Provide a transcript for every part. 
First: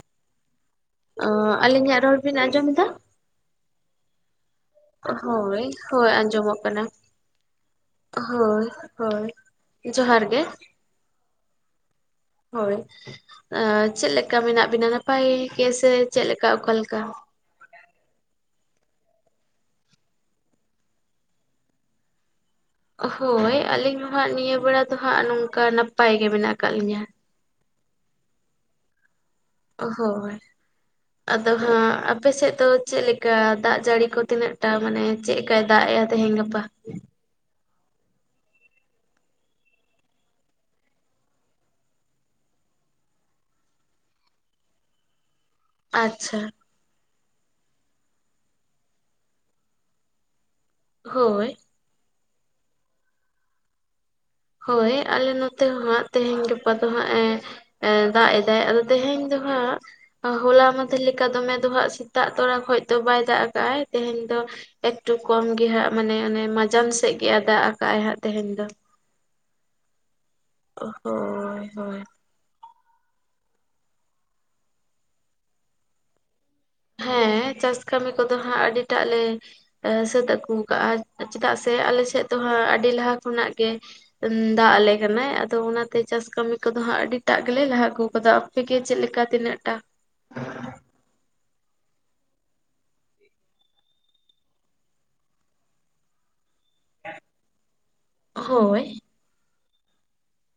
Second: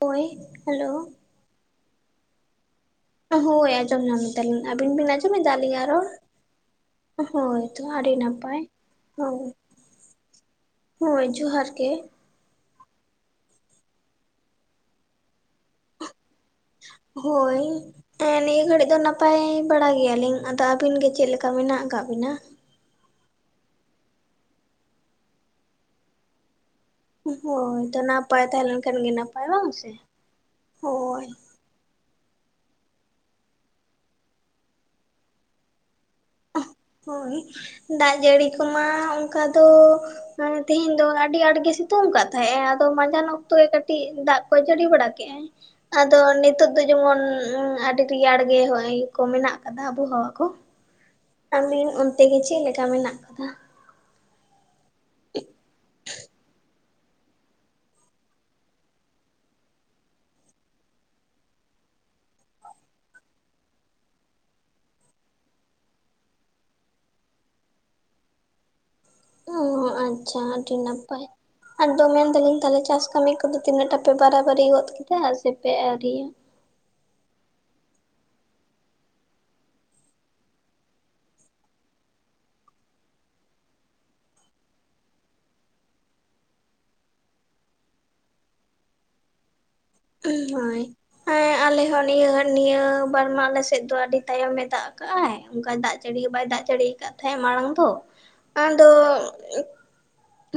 ᱦᱳᱭ ᱦᱮᱞᱳ᱾ ᱚ ᱟᱹᱞᱤᱧᱟᱜ ᱨᱚᱲ ᱵᱤᱱ ᱟᱸᱡᱚᱢ ᱮᱫᱟ? ᱦᱳᱭ ᱟᱸᱡᱚᱢ ᱧᱟᱢ ᱮᱫᱟᱞᱤᱧ ᱟᱹᱵᱤᱱ ᱵᱤᱱ ᱟᱸᱡᱚᱢᱮᱫᱟ ᱦᱳᱭ ᱟᱹᱞᱤᱧ ᱟᱜ ᱨᱚᱲ? ᱦᱳᱭ ᱟᱸᱡᱚᱢᱚᱜ ᱠᱟᱱᱟ ᱦᱳᱭ ᱡᱚᱦᱟᱨᱤ ᱱᱟᱯᱟᱭ ᱦᱳᱭ᱾ ᱡᱚᱦᱟᱨ ᱜᱮ᱾ ᱦᱳᱭ ᱡᱩᱦᱟᱨ ᱜᱮ᱾ ᱦᱳᱭ ᱪᱮᱜ ᱞᱮᱠᱟ ᱢᱮᱱᱟᱜ ᱵᱤᱱᱟ ᱱᱟᱯᱟᱭ ᱜᱮᱥᱮ ᱪᱮᱜ ᱞᱮᱠᱟ ᱚᱠᱟ ᱦᱳᱭ᱾ ᱮᱸ ᱱᱤᱭᱟᱹ ᱜᱷᱟᱹᱲᱤᱡ ᱫᱚ ᱱᱟᱯᱟᱭ ᱵᱟᱲᱟ ᱜᱮᱭᱟᱞᱤᱧ ᱟᱫᱚ ᱟᱹᱵᱤᱱ ᱜᱮ ᱪᱮᱜ ᱞᱮᱠᱟ ᱢᱮᱱᱟᱜ ᱠᱟᱜ ᱵᱤᱱᱟ? ᱦᱳᱭ ᱟᱹᱞᱤᱧ ᱫᱚ ᱦᱟᱸᱜ ᱱᱤᱭᱟᱹ ᱵᱮᱲᱟ ᱫᱚ ᱦᱟᱸᱜ ᱱᱚᱝᱠᱟ ᱱᱟᱯᱟᱭ ᱜᱮ ᱢᱮᱱᱟᱜ ᱠᱟᱜ ᱞᱤᱧᱟ᱾ ᱦᱳᱭ ᱛᱚ ᱱᱟᱯᱟᱭ ᱛᱟᱦᱮᱸ ᱞᱮᱱ ᱠᱷᱟᱱ ᱜᱮ ᱱᱟᱯ ᱦᱳᱭ ᱟᱫ ᱟᱫᱚ ᱦᱟᱸᱜ ᱟᱯᱮᱥᱮᱜ ᱫᱚ ᱪᱮᱜ ᱞᱮᱠᱟ ᱫᱟᱜ ᱡᱟᱹᱲᱤ ᱠᱚ ᱛᱤᱱᱟᱹᱜᱴᱟ ᱢᱟᱱᱮ ᱪᱮᱜ ᱠᱟᱭ ᱫᱟᱜ ᱮᱜᱟ ᱛᱮᱦᱮᱧ ᱜᱟᱯᱟ ᱦᱳᱭ ᱫᱟᱜ ᱡᱟᱹᱲᱤ ᱠᱚᱢᱟ ᱚᱱᱠᱟ ᱫᱚ ᱢᱮ ᱛᱮᱦᱮᱧ ᱫᱚ ᱟᱹᱰᱤ ᱟᱸᱴᱜᱮ ᱥᱤᱛᱩᱝ ᱠᱟᱜ ᱛᱟᱦᱮᱸᱜᱼᱟ ᱟᱫᱚ ᱢᱟᱸᱡᱟᱱ ᱚᱠᱛᱚ ᱜᱮ ᱠᱟᱹᱴᱤᱡ ᱫᱟᱜ ᱠᱚᱭ ᱡᱟᱹᱲᱤ ᱵᱟᱲᱟ ᱠᱮᱜ [inaudible] ᱟᱫᱚ ᱱᱤᱛᱚᱜ ᱫᱚ ᱡᱮᱢᱚᱱ ᱟᱹᱰᱤ ᱨᱮᱭᱟᱲ ᱜᱮ ᱦᱚᱭ ᱠᱚ ᱢᱮᱱᱟᱜ ᱠᱟᱫᱟ ᱟᱵᱚᱦᱟᱣᱟ ᱠᱚ᱾ ᱦᱳᱭ᱾ ᱟᱞᱤᱱ ᱚᱱᱛᱮ ᱜᱮ ᱪᱮᱫ ᱞᱮᱠᱟ ᱢᱮᱱᱟᱜ ᱠᱚᱣᱟ? ᱦᱳᱭ ᱟᱞᱮ ᱱᱚᱛᱮ ᱦᱚ ᱦᱟᱸᱜ ᱛᱮᱦᱮᱧ ᱜᱟᱯᱟ ᱫᱚ ᱮᱸ ᱦᱟᱸᱜᱼ ᱮ ᱫᱟᱜ ᱮᱫᱟᱭ ᱟᱫᱚ ᱛᱮᱦᱮᱧ ᱫᱚ ᱦᱟᱸᱜ ᱦᱚᱞᱟ ᱢᱟᱫᱷᱮᱨ ᱞᱮᱠᱟ ᱫᱚᱢᱮ ᱫᱚ ᱦᱟᱸᱜ ᱥᱮᱛᱟᱜ ᱛᱚᱨᱟ ᱠᱷᱚᱡ ᱫᱚ ᱵᱟᱭ ᱫᱟᱜ ᱟᱠᱟᱜ ᱟᱭ ᱛᱮᱦᱮᱧ ᱫᱚ ᱮᱠᱴᱩ ᱠᱚᱢ ᱜᱮ ᱦᱟᱸᱜ ᱢᱟᱱᱮ ᱚᱱᱮ ᱢᱟᱡᱟᱱ ᱥᱮᱫ ᱜᱮ ᱫᱟᱜ ᱟᱠᱟᱜᱼᱟᱭ ᱦᱟᱸᱜ ᱛᱮᱦᱮᱧ ᱫᱚ᱾ ᱟᱪᱷᱟ ᱟᱹᱰᱤ ᱱᱟᱯᱟᱭ, ᱦᱳᱭ ᱟᱨ ᱦᱳᱭ ᱟᱫᱚ ᱢᱮᱱ ᱫᱟᱞᱤᱧ ᱛᱟᱦᱚᱞᱮ ᱪᱟᱥ ᱠᱟᱹᱢᱤ ᱠᱚᱫᱚ ᱛᱤᱱᱟᱹᱜ ᱴᱟ ᱯᱮ ᱵᱟᱨᱟᱵᱟᱨᱤ ᱜᱚᱫ ᱠᱮᱫᱟ ᱥᱮᱯᱮ ᱟᱹᱨᱤᱭᱟ? ᱦᱮᱸ ᱪᱟᱥ ᱠᱟᱹᱢᱤ ᱠᱚᱫᱚ ᱦᱟᱸᱜ ᱟᱹᱰᱤ ᱴᱟᱜ ᱞᱮ ᱮ ᱥᱟᱹᱛ ᱟᱹᱜᱩ ᱠᱟᱜᱼᱟ ᱪᱮᱫᱟᱜ ᱥᱮ ᱟᱞᱮ ᱥᱮᱫ ᱫᱚ ᱦᱟᱸᱜ ᱟᱹᱰᱤ ᱞᱟᱦᱟ ᱠᱷᱚᱱᱟᱜ ᱜᱮ ᱫᱟᱜ ᱟᱞᱮ ᱠᱟᱱᱟᱭ ᱟᱫᱚ ᱚᱱᱟᱛᱮ ᱪᱟᱥ ᱠᱟᱹᱢᱤ ᱠᱚᱫᱚ ᱦᱟᱸᱜ ᱟᱹᱰᱤᱴᱟᱜ ᱜᱮᱞᱮ ᱞᱟᱦᱟ ᱟᱹᱜᱩ ᱟᱠᱟᱫᱟ ᱾ ᱯᱮᱠᱮ ᱪᱮᱫ ᱞᱮᱠᱟ ᱛᱤᱱᱟᱹᱜ ᱴᱟ? ᱦᱩᱸ ᱦᱚᱭ ᱾ ᱦᱮᱸ ᱟᱞᱮ ᱦᱚᱸ ᱱᱤᱭᱟᱹ ᱱᱤᱭᱟᱹ ᱵᱟᱨᱢᱟ ᱟᱞᱮᱥᱮᱫ ᱫᱚ ᱟᱹᱰᱤ ᱛᱟᱭᱚᱢ ᱮ ᱫᱟᱜ ᱠᱟᱜᱼᱟᱭ, ᱚᱱᱠᱟ ᱫᱟᱜ ᱡᱟᱹᱲᱤ ᱦᱚᱸ ᱵᱟᱭ ᱫᱟᱜ ᱡᱟᱹᱲᱤᱭ ᱟᱠᱟᱫ ᱛᱟᱦᱮᱸᱜ ᱢᱟᱲᱟᱝ ᱫᱚ ᱾ ᱦᱳᱭ ᱟᱫᱚ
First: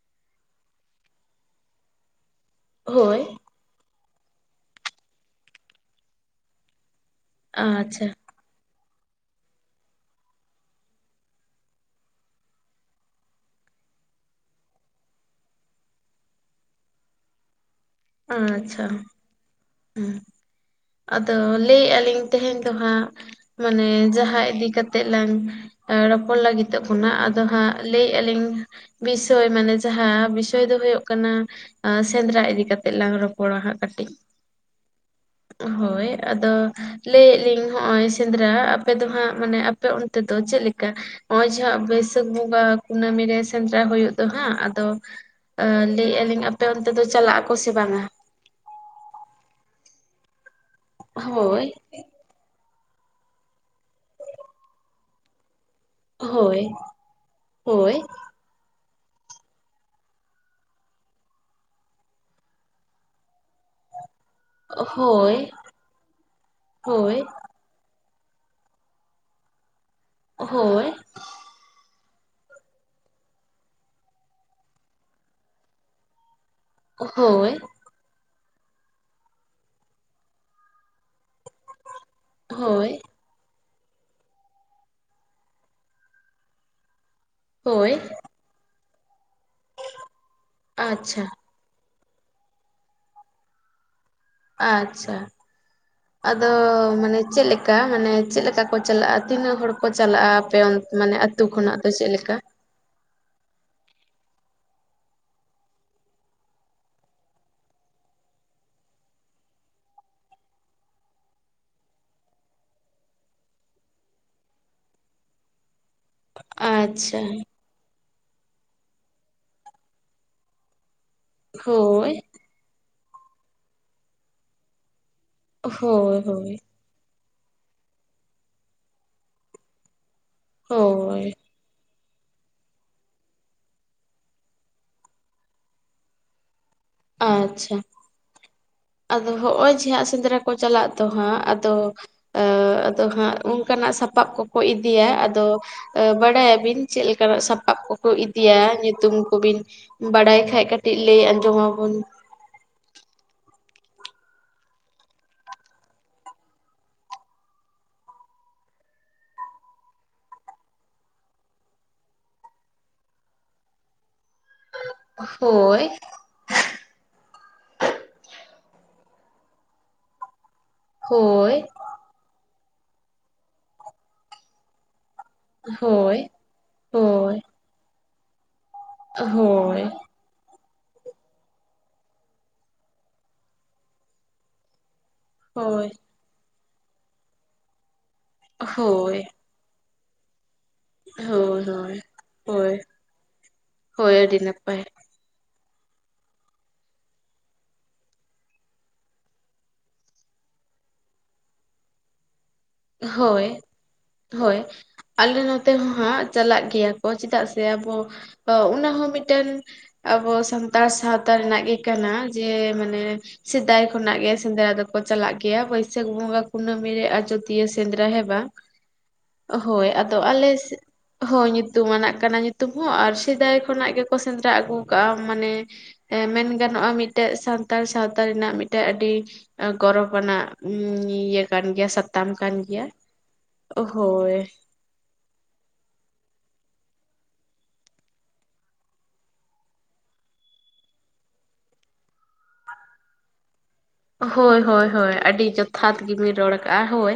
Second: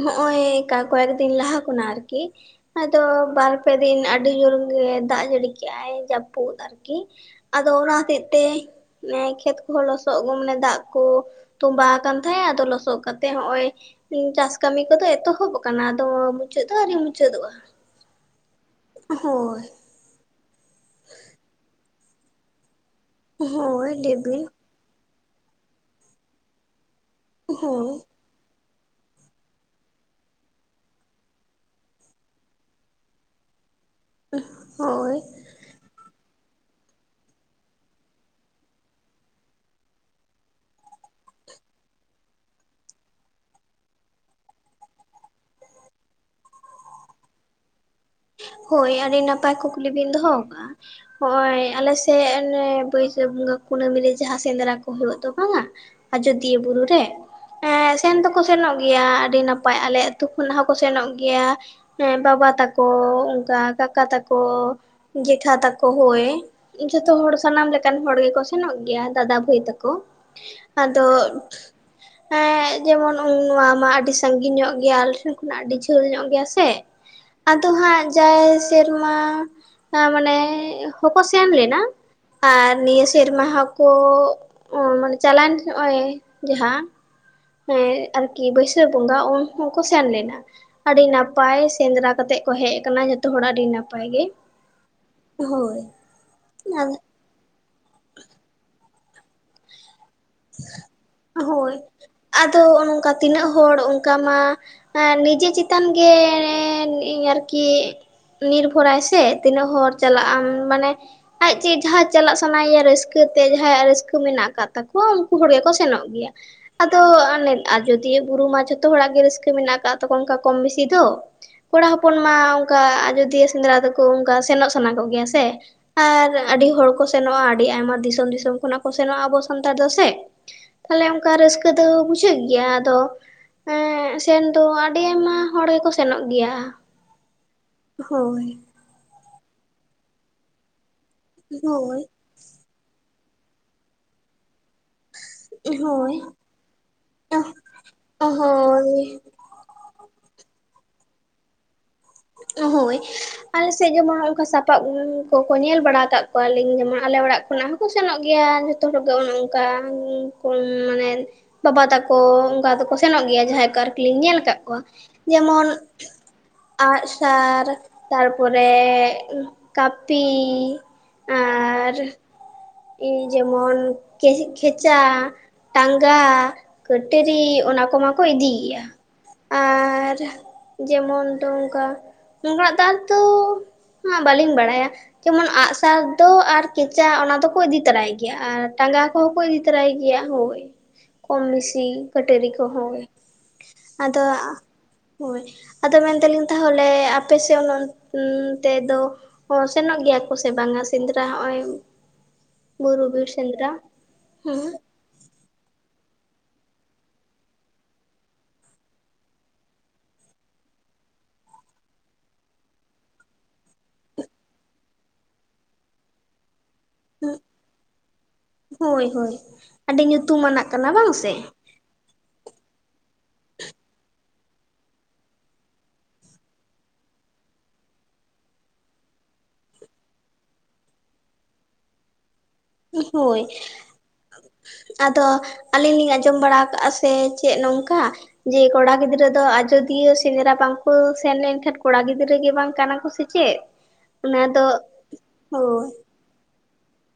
ᱦᱚᱜᱼᱚᱭ ᱠᱟ ᱠᱚᱭᱮᱠ ᱫᱤᱱ ᱞᱟᱦᱟ ᱠᱚᱱᱟ ᱟᱨᱠᱤ ᱾ ᱟᱫᱚ ᱦᱳᱭ ᱵᱟᱨᱯᱮ ᱫᱤᱱ ᱟᱹᱰᱤ ᱡᱳᱨ ᱜᱮ ᱫᱟᱜ ᱡᱟᱹᱲᱤ ᱠᱮᱜᱼᱟᱭ ᱡᱟᱹᱯᱩᱫ ᱟᱨᱠᱤ ᱾ ᱟᱫᱚ ᱚᱱᱟ ᱟᱪᱪᱷᱟ ᱦᱚᱛᱮᱜ ᱛᱮ ᱠᱷᱮᱛ ᱠᱚᱦᱚᱸ ᱞᱚᱥᱚᱫ ᱟᱹᱜᱩ ᱢᱟᱱᱮ ᱫᱟᱜ ᱠᱚ ᱛᱚᱸᱵᱟ ᱟᱠᱟᱱ ᱛᱟᱦᱮᱸᱜ ᱟᱫᱚ ᱞᱚᱥᱚᱫ ᱠᱟᱛᱮᱜ ᱦᱚᱜᱼᱚᱭ ᱦᱩᱸ ᱪᱟᱥ ᱠᱟᱹᱢᱤ ᱠᱚᱫᱚ ᱮᱛᱚᱦᱚᱵ ᱟᱠᱟᱱᱟ ᱟᱫᱚ ᱢᱩᱪᱟᱹᱫ ᱫᱚ ᱟᱨᱤ ᱢᱩᱪᱟᱹᱫᱚᱜᱼᱟ ᱾ ᱟᱪᱪᱷᱟ ᱾ ᱦᱳᱭ ᱾ ᱦᱩᱸ ᱟᱫᱚ ᱞᱟᱹᱭᱮᱜᱼᱟ ᱞᱤᱧ ᱛᱮᱦᱮᱧ ᱫᱚ ᱦᱟᱸᱜ ᱢᱟᱱᱮ ᱦᱳᱭ ᱞᱟᱹᱭ ᱵᱤᱱ ᱡᱟᱦᱟᱸ ᱤᱫᱤ ᱠᱟ ᱛᱮᱜ ᱞᱟᱝ ᱨᱚᱯᱚᱲ ᱞᱟᱹᱜᱤᱛᱚᱜ ᱠᱟᱱᱟ ᱟᱫᱚ ᱦᱟᱸᱜ ᱦᱳᱭ ᱞᱟᱹᱭᱮᱜᱼᱟ ᱞᱤᱧ ᱵᱤᱥᱚᱭ ᱢᱟᱱᱮ ᱡᱟᱦᱟᱸ ᱵᱤᱥᱚᱭ ᱫᱚ ᱦᱩᱭᱩᱜ ᱠᱟᱱᱟ ᱥᱮᱸᱫᱽᱨᱟ ᱤᱫᱤ ᱠᱟᱛᱮᱜ ᱞᱟᱝ ᱨᱚᱯᱚᱲᱟ ᱦᱟᱸᱜ ᱠᱟ ᱴᱤᱡ ᱦᱳᱭ ᱦᱳᱭ ᱾ ᱟᱫᱚ ᱞᱟᱹᱭᱮᱫ ᱞᱤᱧ ᱦᱚᱸᱜᱼᱚᱭ ᱥᱮᱸᱫᱽᱨᱟ ᱟᱯᱮ ᱫᱚ ᱦᱟᱸᱜ ᱢᱟᱱᱮ ᱟᱯᱮ ᱚᱱᱛᱮ ᱫᱚ ᱪᱮᱫ ᱞᱮᱠᱟ? ᱦᱚᱜᱼᱚᱭ ᱡᱟᱦᱟ ᱵᱟᱹᱭᱥᱟᱹᱠᱷ ᱵᱚᱸᱜᱟ ᱠᱩᱱᱟᱹᱢᱤ ᱨᱮ ᱥᱮᱸᱫᱽᱨᱟ ᱦᱩᱭᱩᱜ ᱫᱚ ᱦᱟᱸᱜ, ᱟᱫᱚ ᱟᱸ ᱞᱟᱹᱭᱮᱫᱼᱟ ᱞᱤᱧ ᱟᱯᱮ ᱚᱱᱛᱮ ᱫᱚ ᱪᱟᱞᱟᱜ ᱟᱠᱚ ᱥᱮ ᱵᱟᱝᱟ? ᱦᱳᱭ ᱟᱹᱰᱤ ᱱᱟᱯᱟᱭ ᱠᱩᱠᱞᱤ ᱵᱤᱱ ᱫᱚᱦᱚ ᱟᱠᱟᱫᱟᱼᱟ, ᱦᱚᱜᱼᱚᱭ ᱦᱳᱭ ᱟᱞᱮ ᱥᱮ ᱚᱱᱮ ᱵᱟᱹᱭᱥᱟᱹᱠᱷ ᱵᱚᱸᱜᱟ ᱠᱩᱱᱟᱹᱢᱤ ᱨᱮ ᱡᱟᱦᱟᱸ ᱥᱮᱸᱫᱽᱨᱟ ᱠᱚ ᱦᱩᱭᱩᱜ ᱫᱚ ᱵᱟᱝᱟ ᱟᱡᱚᱫᱤᱭᱟᱹ ᱵᱩᱨᱩ ᱨᱮ ᱾ ᱮᱸ ᱥᱮᱱ ᱫᱚ ᱠᱚ ᱠᱚ ᱥᱮᱱᱚᱜ ᱜᱮᱭᱟ ᱟᱹᱰᱤ ᱱᱟᱯᱟᱭ ᱟᱞᱮ ᱟᱹᱛᱩ ᱠᱷᱚᱱᱟᱜ ᱦᱚᱸᱠᱚ ᱥᱮᱱᱚᱜ ᱜᱮᱭᱟ ᱾ ᱦᱮᱸ ᱵᱟᱵᱟ ᱛᱟ ᱠᱚ ᱚᱝᱠᱟ ᱠᱟᱠᱟ ᱛᱟ ᱠᱚ ᱡᱮᱠᱷᱟ ᱛᱟᱠᱚ ᱦᱳᱭ ᱡᱚᱛᱚ ᱦᱚᱲ ᱥᱟᱱᱟᱢ ᱞᱮ ᱠᱟᱱ ᱦᱚᱲ ᱜᱮᱠᱚ ᱥᱮᱱᱚᱜ ᱜᱮᱭᱟ ᱫᱟᱫᱟ ᱵᱷᱟᱹᱭ ᱛᱟᱠᱚ ᱾ ᱟᱫᱚ ᱮᱸ ᱮᱸᱻ ᱡᱮᱢᱚᱱ ᱱᱚᱣᱟ ᱢᱟ ᱟᱹᱰᱤ ᱥᱟᱺᱜᱤᱧ ᱧᱚᱜ ᱜᱮᱭᱟ ᱟᱞᱮ ᱴᱷᱮᱱ ᱠᱷᱚᱱᱟᱜ ᱟᱹᱰᱤ ᱡᱷᱟᱹᱞ ᱧᱚᱜ ᱜᱮᱭᱟ ᱥᱮ ᱾ ᱟᱫᱚ ᱦᱟᱸᱜ ᱡᱟᱭ ᱥᱮᱨᱢᱟ ᱢᱟᱱᱮ ᱦᱚᱸᱠᱚ ᱥᱮᱱ ᱞᱮᱱᱟ ᱾ ᱟᱨ ᱦᱳᱭ, ᱱᱤᱭᱟᱹ ᱥᱮᱨᱢᱟ ᱦᱚᱠᱚ ᱚ ᱢᱟᱱᱮ ᱪᱟᱞᱟᱣᱮᱱ ᱱᱚᱜᱼᱚᱭ ᱡᱟᱦᱟᱸ ᱦᱳᱭ, ᱦᱮᱸ ᱟᱨᱠᱤ ᱵᱟᱹᱭᱥᱟᱹᱠᱷ ᱵᱚᱸᱜᱟ ᱩᱱ ᱦᱚᱸᱠᱚ ᱥᱮᱱ ᱞᱮᱱᱟ, ᱟᱹᱰᱤ ᱟᱪᱪᱷᱟ, ᱱᱟᱯᱟᱭ ᱥᱮᱸᱫᱽᱨᱟ ᱠᱟᱛᱮᱜ ᱠᱚ ᱦᱮᱡ ᱟᱠᱟᱱᱟ ᱡᱚᱛᱚ ᱦᱚᱲᱟᱜ ᱟᱹᱰᱤ ᱱᱟᱯᱟᱭ ᱜᱮ ᱾ ᱟᱪᱪᱷᱟ, ᱟᱫᱚ ᱢᱟᱱᱮ ᱪᱮᱫ ᱞᱮ ᱠᱟ ᱢᱟᱱᱮ ᱪᱮᱫ ᱞᱮᱠᱟ ᱠᱚ ᱪᱟᱞᱟᱜᱼᱟ ᱛᱤᱱᱟᱹᱜ ᱦᱚᱲ ᱠᱚ ᱪᱟᱞᱟᱜᱼᱟ ᱟᱯᱮ ᱚᱱ ᱢᱟᱱᱮ ᱟᱹᱛᱩ ᱦᱳᱭ ᱠᱷᱚᱱᱟᱜ ᱫᱚ ᱪᱮᱫ ᱞᱮᱠᱟ? ᱟᱫᱚ ᱚᱱᱠᱟ ᱛᱤᱱᱟᱹᱜ ᱦᱚᱲ ᱚᱱᱠᱟ ᱢᱟ ᱟᱸ ᱱᱤᱡᱮ ᱪᱮᱛᱟᱱ ᱜᱮ ᱟᱨᱠᱤ ᱱᱤᱨᱵᱷᱚᱨᱟᱭ ᱥᱮ ᱛᱤᱱᱟᱹᱜ ᱦᱚᱲᱚᱨ ᱪᱟᱞᱟᱜ ᱟᱢ ᱢᱟᱱᱮ ᱟᱡ ᱪᱮᱡ ᱡᱟᱦᱟᱸ ᱪᱟᱞᱟᱜ ᱥᱟᱱᱟᱭᱮᱭᱟ ᱨᱟᱹᱥᱠᱟᱹ ᱛᱮ ᱡᱟᱦᱟᱸᱭᱟᱜ ᱨᱟᱹᱥᱠᱟᱸ ᱢᱮᱱᱟᱜ ᱟᱠᱟᱫ ᱛᱟᱠᱚᱣᱟ ᱩᱱᱠᱩ ᱦᱚᱲ ᱜᱮᱠᱚ ᱥᱮᱱᱚᱜ ᱜᱮᱭᱟ ᱟᱫᱚ ᱟᱪᱪᱷᱟ, ᱟᱡᱚᱫᱤᱭᱤᱭᱟᱹ ᱵᱩᱨᱩ ᱢᱟ ᱡᱷᱚᱛᱚ ᱦᱚᱲᱟᱜ ᱜᱮ ᱨᱟᱹᱥᱠᱟᱹ ᱢᱮᱱᱟᱜ ᱟᱠᱟᱫ ᱛᱚᱠᱚ ᱚᱱᱠᱟ ᱠᱚᱢ ᱵᱮᱥᱤ ᱫᱚ᱾ ᱠᱚᱲᱟ ᱦᱳᱭ, ᱦᱚᱯᱚᱱ ᱢᱟ ᱚᱝᱠᱟ ᱟᱡᱚᱫᱤᱭᱟᱹ ᱥᱮᱸᱫᱽᱨᱟ ᱫᱚᱠᱚ ᱚᱝᱠᱟ ᱥᱮᱱᱚᱜ ᱥᱟᱱᱟ ᱠᱚᱜᱮᱭᱟ᱾ ᱥᱮ ᱦᱳᱭ, ᱟᱨ ᱦᱳᱭ, ᱟᱹᱰᱤ ᱦᱚᱲ ᱠᱚ ᱥᱮᱱᱚᱜᱼᱟ᱾ ᱟᱹᱰᱤ ᱟᱭᱢᱟ ᱫᱤᱥᱚᱢ ᱫᱤᱥᱚᱢ ᱠᱷᱚᱱᱟᱜ ᱠᱚ ᱥᱮᱱᱚᱜᱼᱟ ᱟᱵᱚ ᱥᱟᱱᱛᱟᱲ ᱫᱚ ᱥᱮ᱾ ᱛᱟᱦᱞᱮ ᱦᱳᱭ, ᱚᱝᱠᱟ ᱨᱟᱹᱥᱠᱟᱹ ᱫᱚ ᱵᱩᱡᱷ ᱵᱩᱡᱷᱟᱹᱜ ᱜᱮᱭᱟ ᱟᱫᱚ ᱮᱸ ᱥᱮᱱ ᱫᱚ ᱟᱹᱰᱤ ᱟᱭᱢᱟ ᱦᱚᱲ ᱜᱮᱠᱚ ᱥᱮᱱᱚᱜ ᱜᱮᱭᱟ ᱟᱪᱪᱷᱟ ᱦᱳᱭ ᱟᱫᱚ ᱦᱚᱜ ᱚᱭ ᱡᱮ ᱦᱟᱸ ᱥᱮᱸᱫᱽᱨᱟ ᱠᱚ ᱪᱟᱞᱟᱜ ᱟᱫᱚ ᱦᱟᱸᱜ ᱟᱫᱚ ᱦᱳᱭ ᱟᱫᱚ ᱟ ᱦᱟᱸᱜ ᱚᱱᱠᱟᱱᱟᱜ ᱥᱟᱯᱟᱵ ᱠᱚᱠᱚ ᱤᱫᱤᱭᱟ ᱟᱫᱚ ᱦᱳᱭ ᱵᱟᱰᱟᱭ ᱟᱵᱤᱱ ᱪᱮᱫ ᱞᱮᱠᱟᱱᱟᱜ ᱥᱟᱯᱟᱵ ᱠᱚᱠᱚ ᱤᱫᱤᱭᱟ ᱦᱳᱭ ᱧᱩᱛᱩᱢ ᱠᱚᱵᱤᱱ ᱵᱟᱲᱟᱭ ᱠᱷᱟ ᱠᱟᱹᱴᱤᱡ ᱞᱟᱹᱭ ᱟᱸᱡᱚᱢ ᱟᱵᱚᱱ ᱦᱳᱭ᱾ ᱟᱞᱮᱥᱮᱜ ᱡᱮᱢᱚᱱ ᱦᱚᱝᱠᱟ ᱥᱟᱯᱟᱵ ᱠᱚᱠᱚ ᱧᱮᱞ ᱵᱟᱲᱟ ᱟᱠᱟᱫ ᱠᱚᱣᱟᱞᱤᱧ ᱡᱮᱢᱚᱱ ᱟᱞᱮ ᱚᱲᱟᱜ ᱠᱷᱚᱱᱟᱜ ᱦᱚᱸ ᱠᱚ ᱥᱮᱱᱚᱜ ᱜᱮᱭᱟ ᱡᱚᱛᱚ ᱦᱚᱲᱜᱮ ᱚᱱᱮ ᱚᱱᱠᱟ ᱢᱟᱱᱮ ᱵᱟᱵᱟ ᱛᱟᱠᱚ ᱚᱝᱠᱟ ᱫᱚᱠᱚ ᱥᱮᱱᱚᱜ ᱜᱮᱭᱟ, ᱡᱟᱦᱟᱸᱭ ᱠᱚ ᱟᱨᱠᱤ ᱞᱤᱧ ᱧᱮᱞ ᱟᱠᱟᱫ ᱠᱚᱣᱟ᱾ ᱡᱮᱢᱚᱱ ᱦᱳᱭ ᱟᱜ ᱥᱟᱨ ᱛᱟᱨᱯᱚᱨᱮ ᱠᱟᱹᱯᱤ ᱦᱳᱭ᱾ ᱤᱡ ᱡᱮᱢᱚᱱ ᱠᱤ ᱠᱷᱮᱪᱟ ᱴᱟᱸᱜᱟ ᱦᱳᱭ ᱦᱳᱭ ᱠᱟᱹᱴᱟᱹᱨᱤ ᱚᱱᱟ ᱠᱚᱢᱟᱠᱚ ᱤᱫᱤᱭᱮᱭᱟ᱾ ᱦᱳᱭ᱾ ᱟᱨ ᱡᱮᱢᱚᱱᱚ ᱫᱝᱠᱟ ᱱᱠᱟᱱᱟᱜ ᱫᱟᱜ ᱫᱚᱚ ᱵᱟᱹᱞᱤᱧ ᱵᱟᱲᱟᱭᱟ᱾ ᱡᱮᱢᱚᱱ ᱦᱳᱭ ᱟᱜᱥᱟᱨ ᱫᱚ ᱟᱨ ᱠᱮᱪᱟ ᱚᱱᱟ ᱫᱚᱠᱚ ᱤᱫᱤ ᱛᱚᱨᱟᱭ ᱜᱮᱭᱟ, ᱟᱨ ᱴᱟᱸᱜᱟ ᱦᱳᱭ ᱠᱚᱦᱚᱸ ᱠᱚ ᱤᱫᱤ ᱛᱟᱭᱟ ᱛᱟᱨᱟᱭ ᱜᱮᱭᱟ ᱦᱳᱭ᱾ ᱦᱳᱭ ᱠᱚᱢ ᱵᱤᱥᱤ ᱦᱳᱭ ᱠᱟᱹᱴᱟᱹᱨᱤ ᱦᱳᱭ ᱠᱚᱦᱚᱸ ᱦᱳᱭ ᱟᱫᱚ ᱟᱹᱰᱤ ᱱᱟᱯᱟᱭ ᱦᱳᱭ ᱟᱫᱚ ᱢᱮᱱᱫᱟᱞᱤᱧ ᱛᱟᱦᱚᱞᱮ ᱟᱯᱮ ᱚᱱᱮ ᱚᱱᱛᱮ ᱛᱮᱫᱚ ᱚ ᱥᱮᱱᱚᱜ ᱜᱮᱭᱟ ᱠᱚ ᱥᱮ ᱵᱟᱝᱟ ᱥᱮᱸᱫᱽᱨᱟ ᱦᱚᱸᱜᱼᱚᱭ ᱵᱩᱨᱩ ᱵᱤᱨ ᱦᱳᱭ ᱥᱮᱸᱫᱽᱨᱟ ᱦᱮᱸ ᱦᱳᱭ᱾ ᱟᱞᱮ ᱱᱚᱛᱮ ᱦᱚᱸ ᱦᱟᱸᱜ ᱪᱟᱞᱟᱜ ᱜᱮᱭᱟ ᱠᱚ᱾ ᱪᱮᱫᱟᱜ ᱥᱮ ᱟᱵᱚ ᱩᱱᱟ ᱦᱚᱸ ᱢᱤᱴᱮᱱ ᱟᱵᱚ ᱥᱟᱱᱛᱟᱲ ᱥᱟᱶᱛᱟ ᱨᱮᱱᱟᱜ ᱜᱮ ᱠᱟᱱᱟ ᱡᱮ ᱢᱟᱱᱮ ᱥᱮᱫᱟᱭ ᱠᱷᱚᱱᱟᱜ ᱜᱮ ᱥᱮᱸᱫᱽᱨᱟ ᱫᱚᱠᱚ ᱪᱟᱞᱟᱜ ᱜᱮᱭᱟ᱾ ᱵᱟᱹᱭᱥᱟᱹᱠ ᱵᱚᱸᱜᱟ ᱠᱩᱱᱟᱹᱢᱤ ᱨᱮ ᱟᱡᱫ ᱥᱮᱸᱫᱽᱨᱟ ᱦᱮ ᱵᱟᱝ ᱦᱳᱭ ᱦᱳᱭ ᱦᱳᱭ ᱟᱹᱰᱤ ᱟᱞᱮ ᱧᱩᱛᱩᱢᱟᱱᱟᱜ ᱥᱮᱜ ᱠᱟᱱᱟ ᱵᱟᱝ ᱥᱮ ᱦᱳ ᱧᱩᱛᱩᱢ ᱟᱱᱟᱜ ᱠᱟᱱᱟ ᱧᱩᱛᱩᱢ ᱦᱚ, ᱸ ᱟᱨ ᱥᱤᱫᱟᱭ ᱠᱷᱚᱱᱟᱜ ᱜᱮᱠᱚ ᱥᱮᱸᱫᱽᱨᱟ ᱟᱹᱜᱩ ᱠᱟᱜᱼᱟ ᱢᱟᱱᱮ ᱢᱮᱱ ᱜᱟᱱᱚᱜᱼᱟ᱾ ᱢᱤᱫᱴᱮᱱ ᱥᱟᱱᱛᱟᱲ ᱥᱟᱶᱛᱟ ᱨᱮᱱᱟᱜ ᱢᱤᱫᱴᱮᱱ ᱟᱹᱰᱤ ᱜᱚᱨᱚᱵ ᱟᱱᱟᱜ ᱤᱭᱟᱹ ᱠᱟᱱ ᱜᱮᱭᱟ ᱥᱟᱛᱟᱢ ᱠᱟᱱ ᱜᱮᱭᱟ ᱦᱳᱭ ᱦᱳᱭ ᱟᱫᱚ ᱟᱹᱞᱤᱧ ᱞᱤᱧ ᱟᱸᱡᱚᱢ ᱵᱟᱲᱟ ᱠᱟᱜᱼᱟ᱾ ᱥᱮ ᱪᱮᱫ ᱱᱚᱝᱠᱟ ᱡᱮ ᱠᱚᱲᱟ ᱜᱤᱫᱽᱨᱟᱹ ᱫᱚ ᱟᱡᱚᱫᱤᱭᱟᱹ ᱥᱮᱸᱫᱽᱨᱟ ᱵᱟᱝᱠᱚ ᱥᱮᱱ ᱠᱷᱟᱱ ᱠᱚᱲᱟ ᱜᱤᱫᱽᱨᱟᱹ ᱜᱮ ᱵᱟᱝ ᱠᱟᱱᱟ ᱠᱚ ᱥᱮ ᱪᱮᱫ? ᱚᱱᱟ ᱦᱳᱭ ᱫᱚ ᱦᱳᱭ ᱦᱳᱭ ᱟᱹᱰᱤ ᱦᱳᱭ ᱡᱚᱛᱷᱟᱛ ᱜᱮᱤᱢᱤᱱ ᱨᱚᱲ ᱠᱟᱜᱼᱟ ᱦᱳᱭ